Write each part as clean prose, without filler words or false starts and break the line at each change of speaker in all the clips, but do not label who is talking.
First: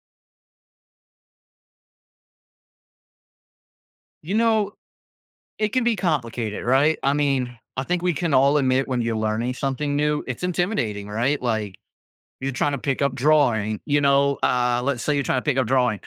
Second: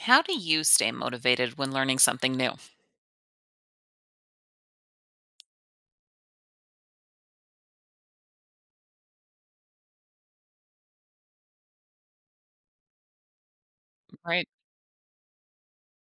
How do you stay motivated when learning something new?
You know, it can be complicated, right? I mean, I think we can all admit when you're learning something new, it's intimidating, right? Like you're trying to pick up drawing,
Right.
let's say you're trying to pick up drawing.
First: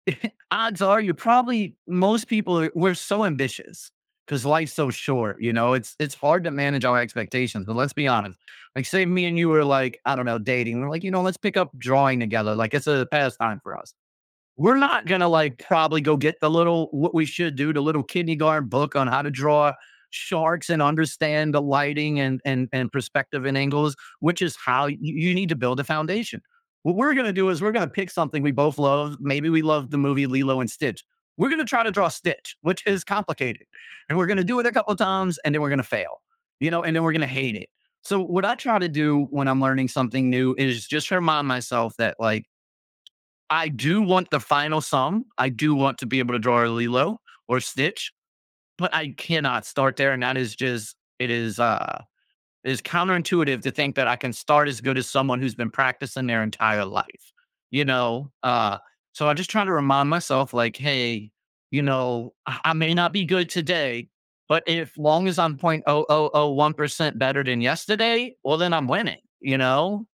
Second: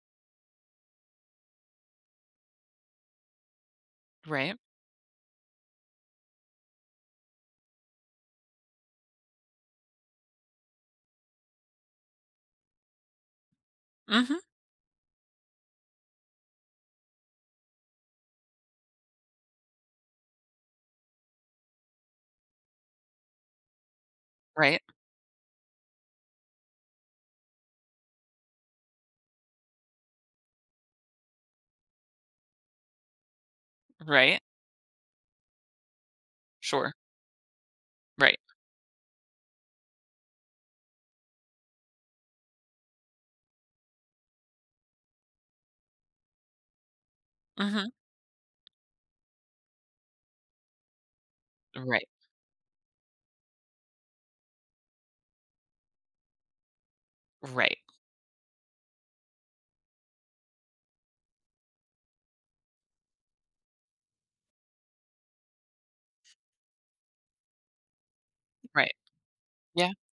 Odds are you probably most people are, we're so ambitious because
Right.
life's so short, you know, it's hard to manage our expectations. But let's be honest. Like say me and you were like, I don't know, dating. We're like, you know, let's pick up drawing together. Like it's a pastime for us.
Mhm.
We're not gonna like probably go get the little, what we should do, the little kindergarten book on how to draw sharks and understand the lighting and perspective and angles, which is
Right.
how you need to build a foundation. What we're gonna do is we're gonna pick something we both love. Maybe we love the movie Lilo and Stitch. We're gonna try to draw Stitch, which is complicated, and we're
Right.
gonna do it a couple of times and then we're gonna fail, you know,
Sure.
and then we're gonna hate it. So
Right.
what I try to do when I'm learning something new is just remind myself that, like, I do want the final sum. I do want to be able to draw a Lilo or
Mhm.
Stitch, but I cannot start there. And that is just,
Right.
it is counterintuitive to think that I can start as good as someone who's been practicing their entire life.
Right.
You know, uh so I just try to remind myself like, hey, you know, I may not be good today, but if long as I'm 0.0001% better than yesterday, well then I'm
Right.
winning, you
Yeah.
know?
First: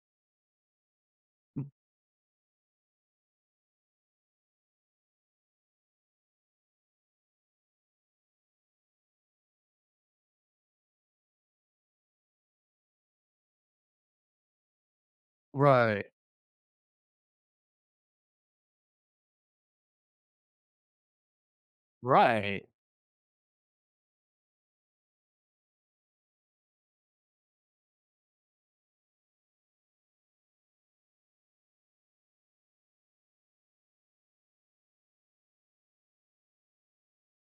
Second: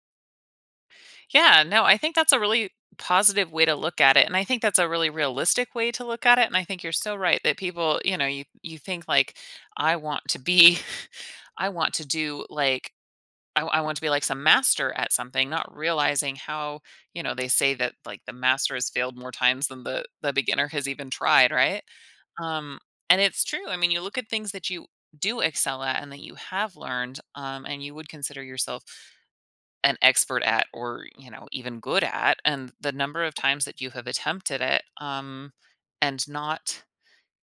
Yeah, no, I think that's a really positive way to look at it, and I think that's a really realistic way to look at it, and I think you're so right that people, you think like, "I want to be I want to do, like I want to be like some master at something," not
Right.
realizing how, they say that, like, the master has failed more times than the beginner has even tried, right?
Right.
Um, and it's true. I mean, you look at things that you do excel at and that you have learned, and you would consider yourself an expert at or, you know, even good at. And the number of times that you have attempted it, and not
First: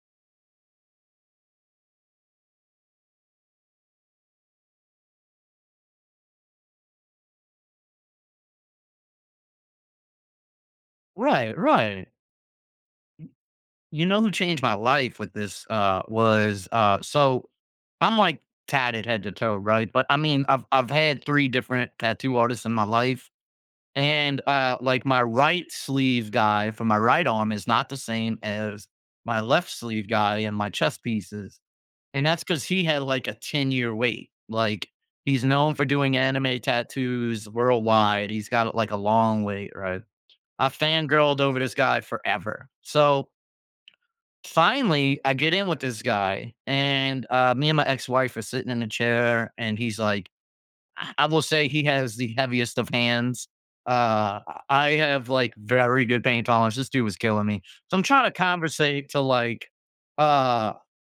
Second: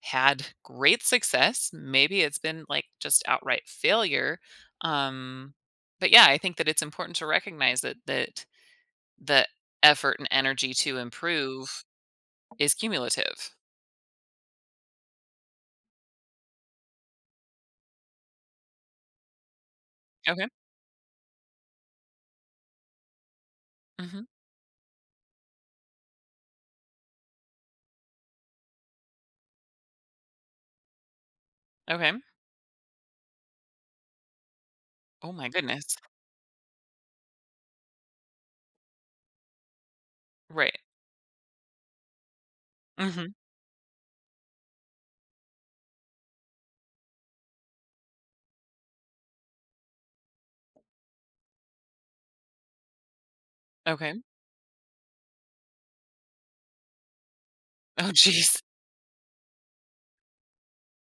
had great success, maybe it's been like just outright failure. Um, but yeah, I think that it's important to recognize that the effort and energy to
Right,
improve
right.
is cumulative.
You know who changed my life with this, was, so I'm, like, tatted head to toe, right? But, I mean,
Okay.
I've had 3 different tattoo artists in my life,
Hmm.
and, like, my right sleeve guy for my right arm is not the same as my left sleeve guy and my chest pieces,
Okay.
and that's because he had, like, a ten-year wait. Like,
Oh
he's
my
known for
goodness.
doing anime tattoos worldwide. He's got, like, a long wait, right? I
Right.
fangirled over this guy forever. So
Mhm.
finally, I get in with this guy, and, me and my ex-wife are sitting in a chair, and he's like, I will say he has the heaviest of hands.
Okay.
Uh, I have like very good pain tolerance. This dude was killing me. So I'm
Oh,
trying to
jeez.
conversate to like uh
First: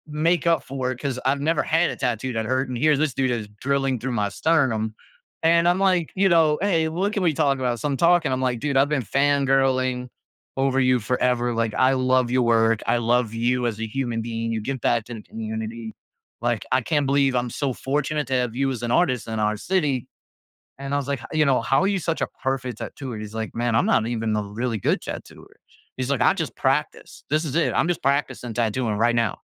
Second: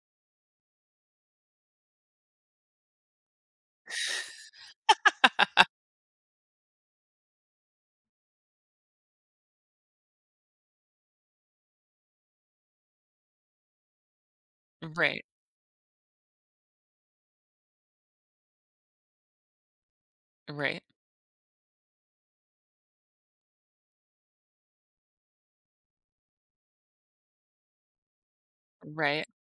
make up for it because I've never had a tattoo that hurt. And here this dude is drilling through my sternum. And I'm like, you know, hey, what can we talk about? So I'm talking. I'm like, dude, I've been fangirling over you forever. Like, I love your work. I love you as a human being. You give back to the
Right.
community. Like, I can't believe I'm so fortunate to have you as an artist in our city.
Right.
And I was like, you know, how are you such a perfect tattooer? He's like, man, I'm not even a really good tattooer. He's like, I just practice. This is it. I'm just practicing tattooing right
Right.
now.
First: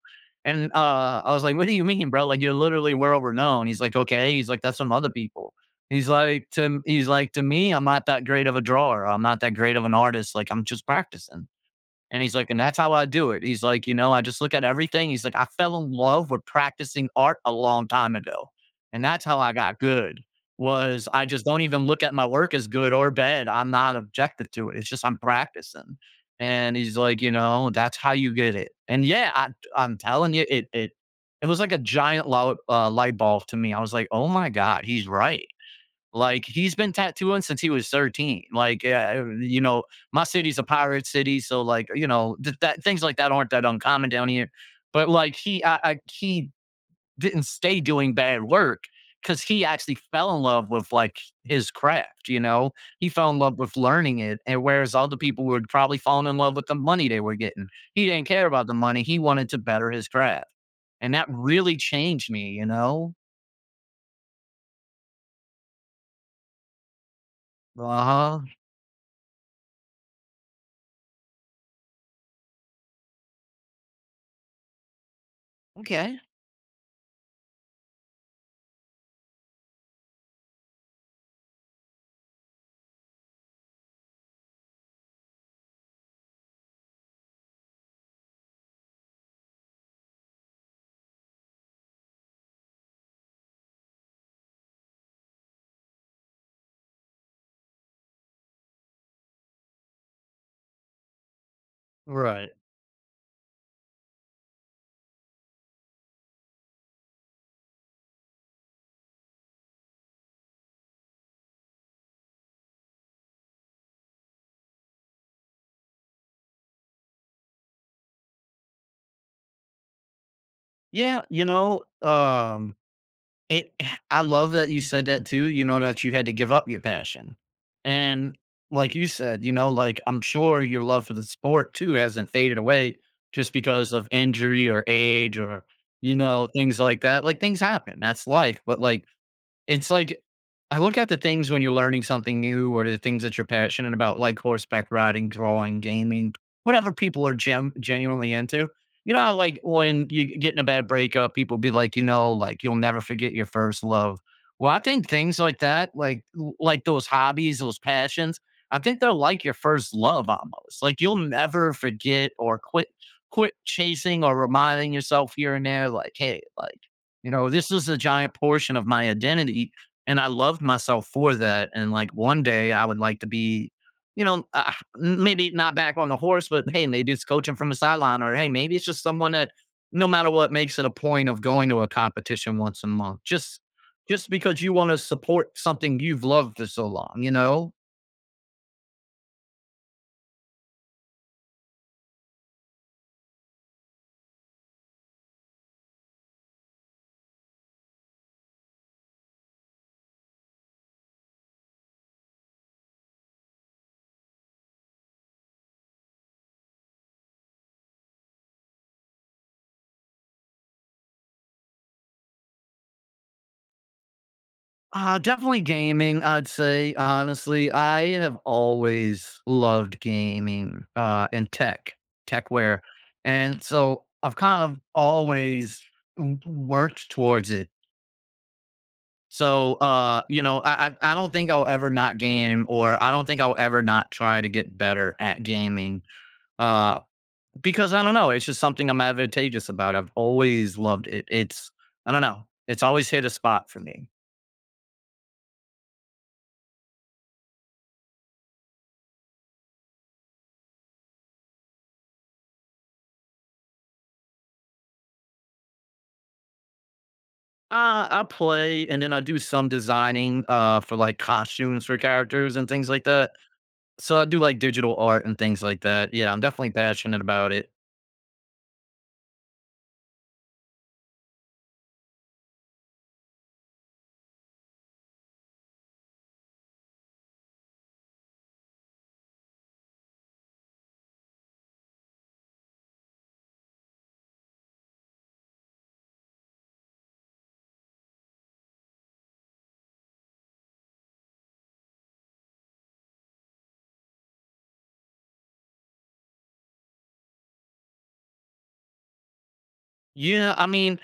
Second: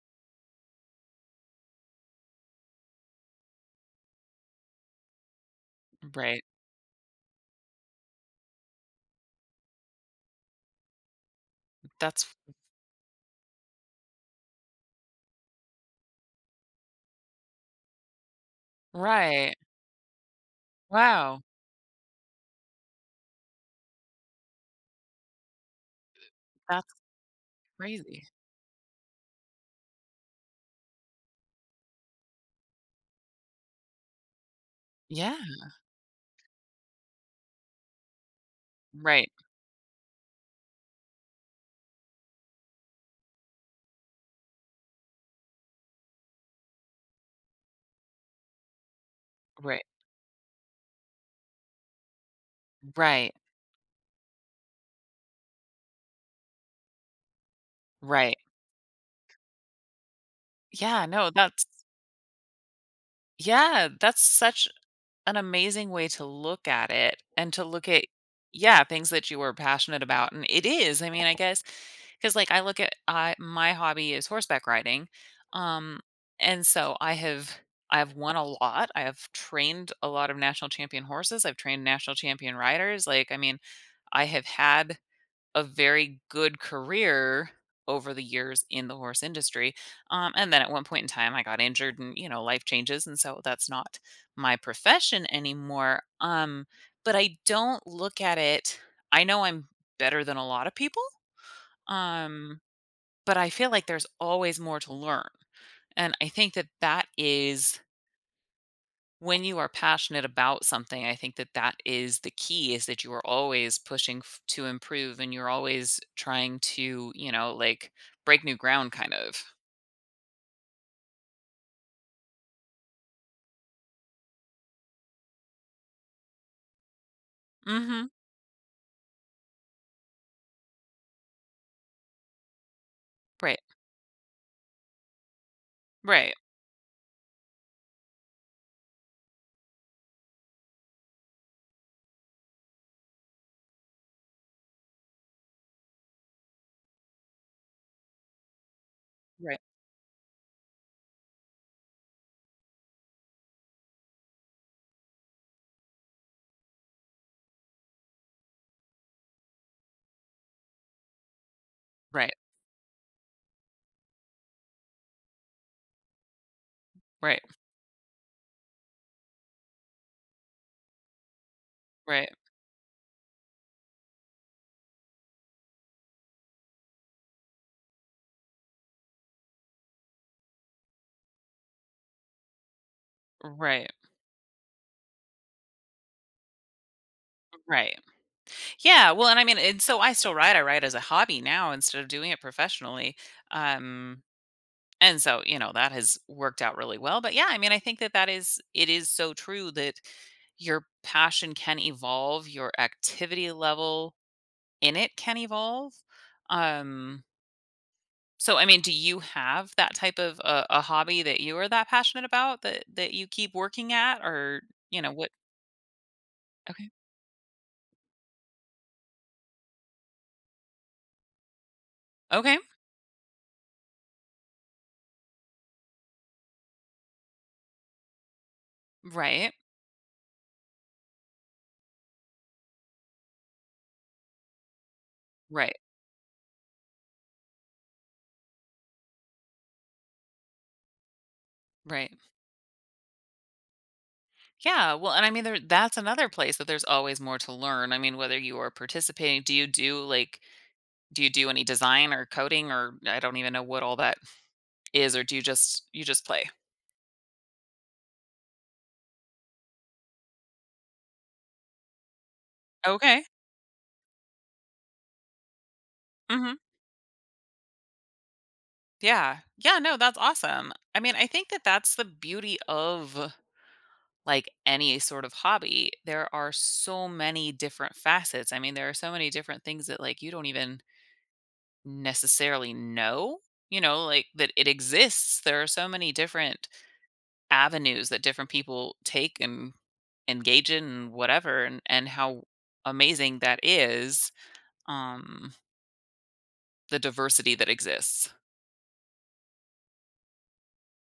And I was like, what do you mean, bro? Like, you're literally world renowned. He's like, okay. He's like, that's some other people. He's
Right.
like, to me, I'm not that great of a drawer. I'm not that great of an artist. Like, I'm just practicing. And
That's
he's like, and that's how I do it. He's like, you know, I just look at everything. He's like, I fell in love with practicing art a long time ago. And that's how I
right.
got good was I
Wow.
just don't even look at my work as good or bad. I'm not objective to it. It's just I'm practicing. And
That's
he's like, you know, that's how
crazy.
you get it. And yeah, I'm telling you, it it was like a giant light bulb to me. I was like, oh my god, he's
Yeah.
right. Like, he's been tattooing since he was 13. Like, yeah,
Right.
you know, my city's a pirate city, so like, you know, that things like that aren't that uncommon down here. But like, he, I he didn't stay doing bad work because he
Right.
actually fell in love with like his craft. You know, he fell
Right.
in love with learning it, and whereas other people would probably fall in love with the money they were getting, he didn't
Right.
care about the money. He wanted to better his craft,
Yeah.
and that
No, that's
really changed me. You know.
yeah. That's such an amazing way to look at it and to
Uh
look at
huh.
yeah things that you were passionate about. And it is, I mean, I guess because like I look at I my hobby is horseback riding. um
Okay.
and so I have I have won a lot. I have trained a lot of national champion horses. I've trained national champion riders. Like I mean, I have had a very good career over the years in the horse industry. And then at one point in time, I got injured and, you know, life changes. And so that's not my profession anymore. But I don't look at it, I know I'm better than a lot of people.
Right.
Um, but I feel like there's always more to learn. And I think that that is when you are passionate about something, I think that that is the key is that you are always to improve and you're always trying to, you know, like break new ground kind of.
Yeah, I love that you said that too, you know, that you had to give up your passion.
Mhm.
And like you said, you know, like I'm sure your love for the sport too hasn't faded away just
Right.
because of injury or age or, you
Right.
know, things like that. Like things happen. That's life. But like I look at the things when you're learning something new or the things that you're passionate about, like horseback riding, drawing, gaming, whatever people are genuinely into. You know, how,
Right.
like when you get in a bad breakup, people be like, you know, like you'll never forget your first love. Well, I think things like that, like those hobbies, those passions, I think they're like your first love almost. Like you'll never forget
Right.
or quit chasing or reminding yourself here and there, like, hey, like you
Right.
know, this is a giant portion of my identity. And I loved myself for that. And like
Right.
one day I would like to be, maybe not back on the horse, but hey, maybe it's coaching from the sideline, or hey, maybe it's just someone that no matter what makes it a point of going to a competition once a month.
Right.
Just because you want to support something you've loved for so long, you know?
Right. Yeah, well, and I mean, and so I still write. I write as a hobby now instead of doing it professionally. Um And so, you know, that has worked out really well. But yeah, I mean, I think that that is it is so true that your passion can evolve, your activity level in it can evolve. Um so I mean, do you have that type of a hobby that you are that passionate about that you keep working at or, you know, what?
Definitely gaming, I'd
Okay.
say, honestly. I have always loved gaming and tech,
Okay.
techware. And so I've kind of always worked towards it.
Right.
So, you know, I don't think I'll ever not game or I don't think I'll ever not try to get better at
Right.
gaming uh, because I don't know. It's just something I'm advantageous about. I've always loved it.
Right.
I don't know. It's always hit a spot for me.
Yeah, well, and I mean there that's another place that there's always more to learn. I mean, whether you are participating, do you do like do you do any design or coding or I don't even know what all that is, or do you just play?
I play and then I do some designing for like costumes for characters and things like
Okay.
that. So I do like digital art and things like that. Yeah, I'm
Mhm.
definitely passionate about it.
Yeah. Yeah, no, that's awesome. I mean, I think that that's the beauty of like any sort of hobby. There are so many different facets. I mean, there are so many different things that like you don't even necessarily know, you know, like that it exists. There are so many different avenues that different people take and engage in and whatever and how amazing that is, um, the diversity that exists.
Yeah, I mean,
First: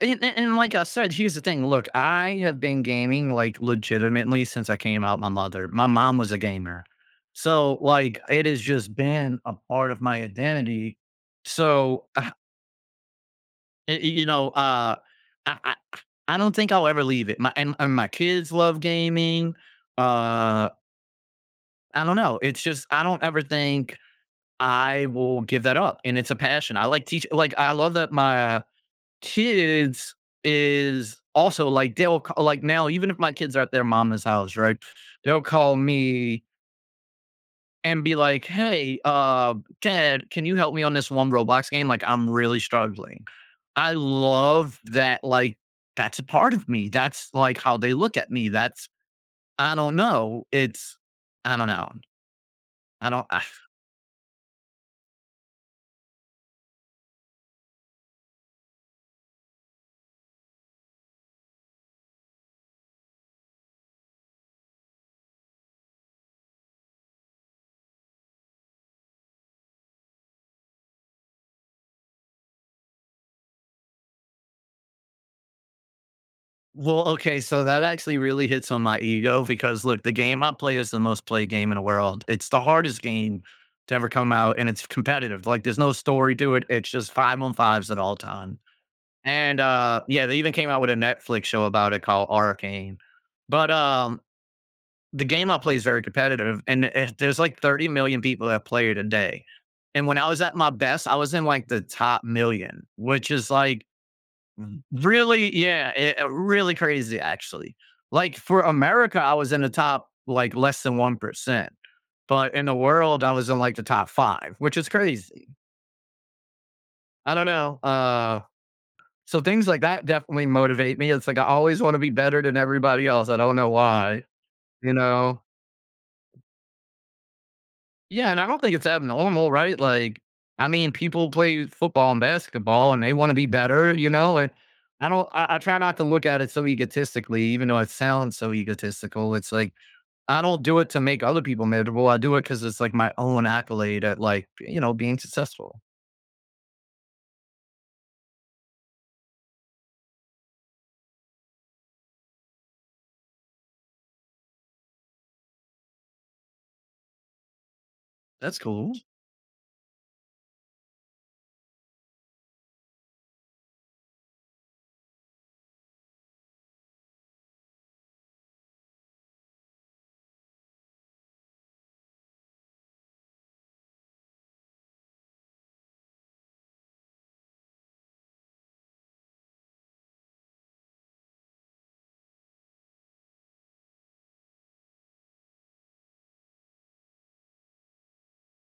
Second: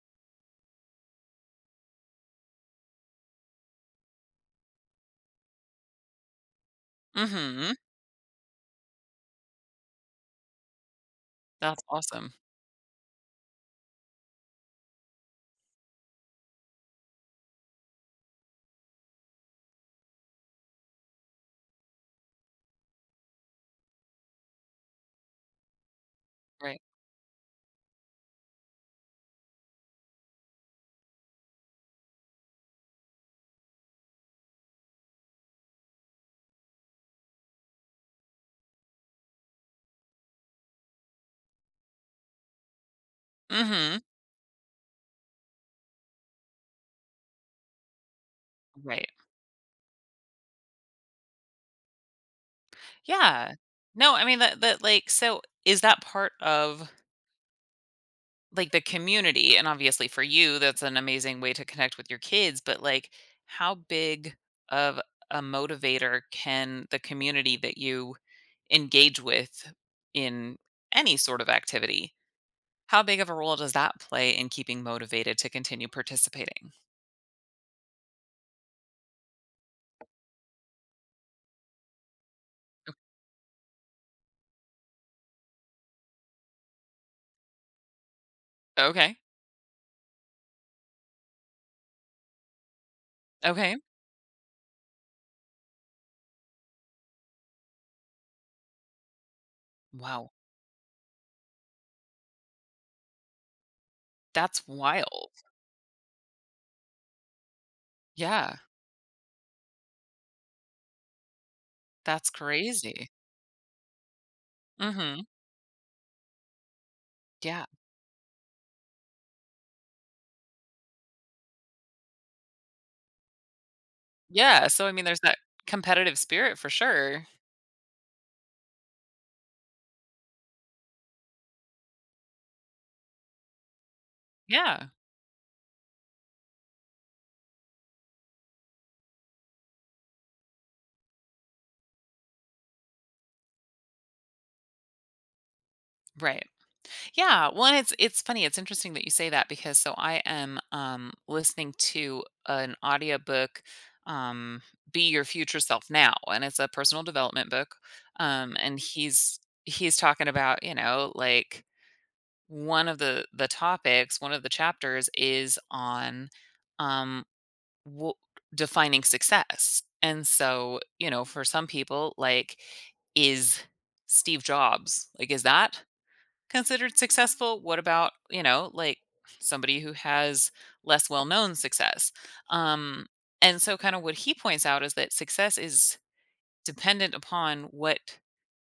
and like I said, here's the thing. Look, I have been gaming like legitimately since I came out my mother. My mom was a gamer.
Mhm.
So like it has just been a part of my identity.
That's
So
awesome.
You know, I don't think I'll ever leave it. And my kids love gaming. Uh, I don't know. It's just I don't ever think I will give that up. And it's a passion.
Right.
I like teach. Like I love that my kids is also like they'll like now even if my kids are at their mama's house, right? They'll call me and be like, "Hey, Ted, can you help me on this one Roblox game? Like, I'm really struggling." I
Mhm.
love that. Like, that's a part of me. That's like how they look at me. That's
Right.
I don't know. It's I don't know. I don't. I,
Yeah. No, I mean, that like so is that part of, like, the community? And obviously for you, that's an amazing way to connect with your kids, but, like, how big of a motivator can the community that you engage with in any sort of activity, how big of a role does that play in keeping motivated to continue participating?
Well, okay, so that actually really hits on my ego because look, the game I play is the most played game in the world. It's the hardest game to ever come out, and it's competitive. Like, there's no story to it. It's just five on fives at all times.
O Okay,
And, yeah, they even came out with a Netflix show about it called Arcane. But,
okay.
the game I play is very competitive, and it, there's like 30 million people that play it a day. And when I
Wow,
was at my best, I was in like the top million, which is like
that's
Mhm.
wild.
really, yeah, it really crazy actually. Like
Yeah,
for America, I was in the top like less than 1%,
that's
but in the
crazy.
world, I was in like the top five, which is
Mhm,
crazy. I don't
yeah.
know. So things like that definitely motivate me. It's like I always want to be better than everybody else. I don't know why,
Yeah, so, I
you
mean, there's that
know?
competitive spirit for sure.
Yeah, and I don't think it's abnormal, right? Like, I mean, people play football and basketball and they want to be better, you know? And
Yeah,
I don't, I try not to look at it so egotistically, even though it sounds so egotistical. It's like, I don't do it to make other people miserable. I do it because it's like my own accolade at like, you know, being successful.
right. Yeah, well, and it's funny, it's interesting that you say that because so I am listening to an audiobook, um Be Your Future Self Now, and it's a personal development book.
That's
And
cool.
he's talking about, you know, like one of the topics, one of the chapters is on um w- defining success. And so, you know, for some people, like is Steve Jobs, like is that considered successful? What about, you know, like somebody who has less well-known success? um and so kind of what he points out is that success is dependent upon what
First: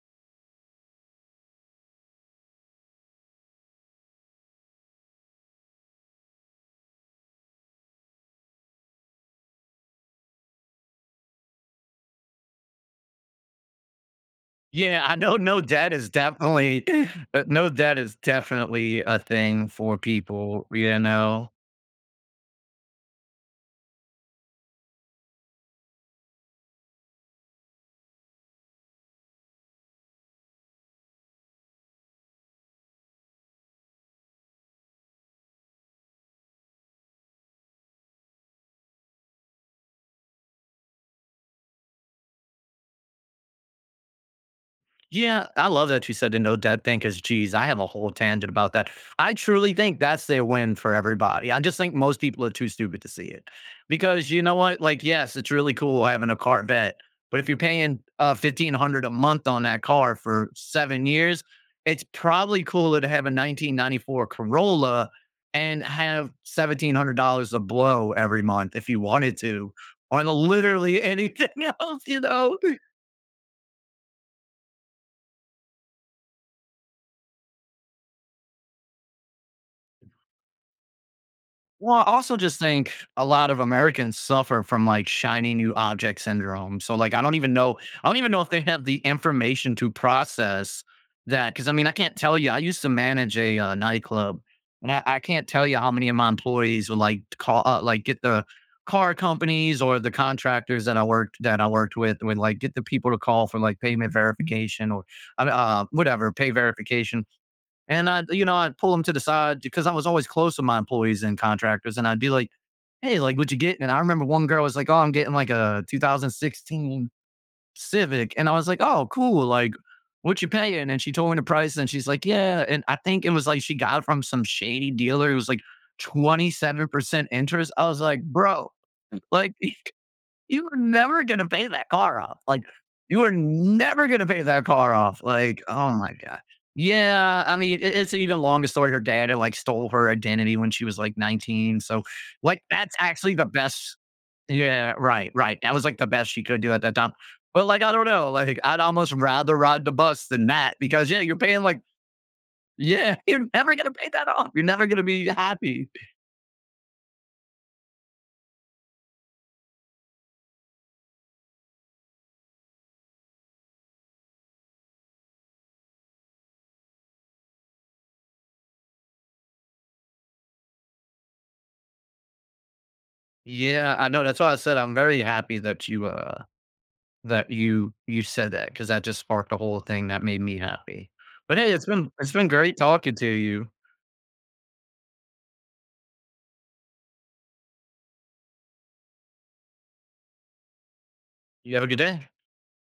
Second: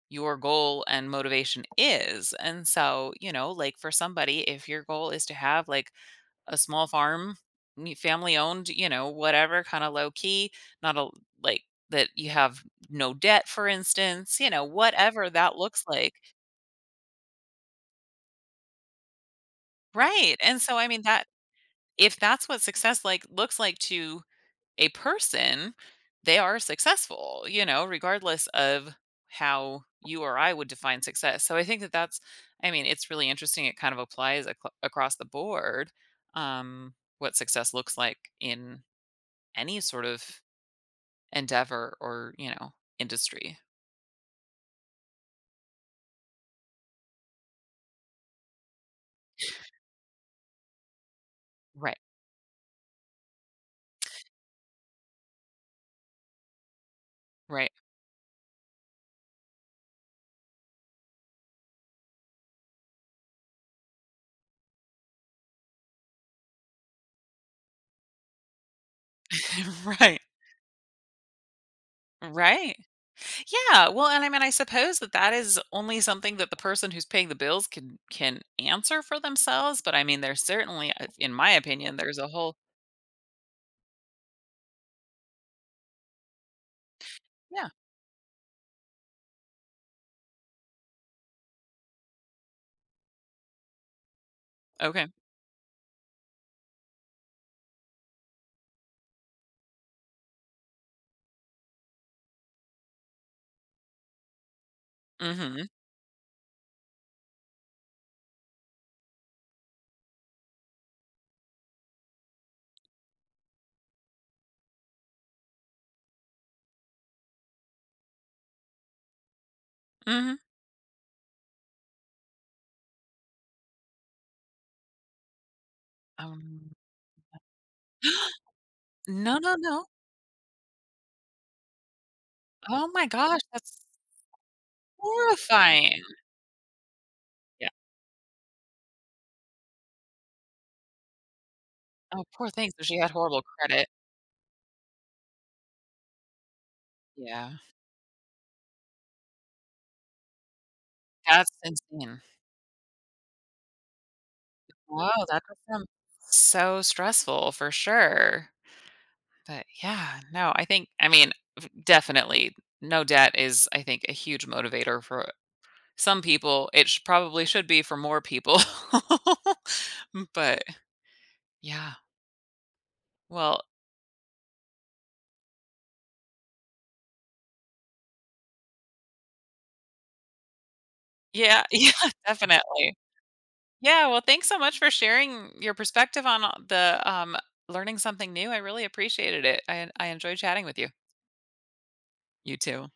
your goal and motivation is. And so, you know, like for somebody, if your goal is to have like a small farm, family owned, you know, whatever kind of low key, not a like that you have no debt, for instance, you know,
Yeah, I
whatever
know
that
no
looks
debt is
like,
definitely no debt is definitely a thing for
right? And
people,
so I
you
mean that
know?
if that's what success like looks like to a person, they are successful, you know, regardless of how you or I would define success. So I think that that's, I mean, it's really interesting. It kind of applies across the board, what success looks like in any sort of endeavor or, you know, industry.
Yeah, I love that you said the no debt thing because, geez, I have a whole tangent about that. I truly think that's their win for everybody. I just think
Right.
most people are too stupid to see it because you know what? Like, yes, it's really cool having a car bet, but if you're
Right.
paying 1,500 a month on that car for seven years, it's probably cooler to have a 1994 Corolla and have $1,700 a blow every month if you wanted to
Right.
on literally anything else, you know?
Right. Yeah, well, and I mean, I suppose that that is only something that the person who's paying the bills can answer for themselves, but I mean, there's certainly, in my
Well,
opinion,
I
there's a
also
whole
just think a lot of Americans suffer from like shiny new object syndrome. So like I don't even
Yeah,
know, I don't even know if they have the information to process that. Cause I mean, I can't tell you. I used to manage a nightclub and
okay.
I can't tell you how many of my employees would like call, like get the car companies or the contractors that I worked with would like get the people to call for like payment verification or
Mhm,
whatever, pay verification, and I, you know, I'd pull them to the side because I was always close with my employees and contractors. And I'd be like, hey, like, what you getting? And I remember one girl was like, oh, I'm getting like a 2016 Civic. And I was like, oh, cool. Like,
mhm.
what you paying? And she told me the price. And she's like, yeah. And I think it was like she got it from some shady dealer. It was like
Um
27% interest. I was like, bro,
No, no,
like,
no.
you were never gonna pay that car off. Like,
Oh my
you were
gosh, that's
never gonna pay that car off. Like, oh
horrifying.
my god. Yeah, I
Yeah.
mean, it's an even longer story. Her dad had like stole her identity when she was like 19. So,
Oh, poor
like,
thing, so
that's
she had
actually
horrible
the
credit.
best. Yeah, right, right. That was like the best she could do at that time.
Yeah,
But like, I don't know. Like, I'd almost rather ride the bus than that because yeah, you're
that's
paying like
insane.
yeah, you're never gonna pay that off. You're never gonna
Wow,
be
that does sound
happy.
so stressful for sure. But yeah, no, I think I mean, definitely no debt is I think a huge motivator for some people. It probably should be for more people. But yeah. Well,
Yeah, I know. That's why I said I'm very happy that you that you said that because that just sparked a whole thing that made me happy. But
yeah,
hey,
yeah,
it's been great
definitely.
talking to you.
Yeah, well, thanks so much for sharing your perspective on the learning something new. I really appreciated it. I enjoyed chatting with you.
You have a good day.
You too.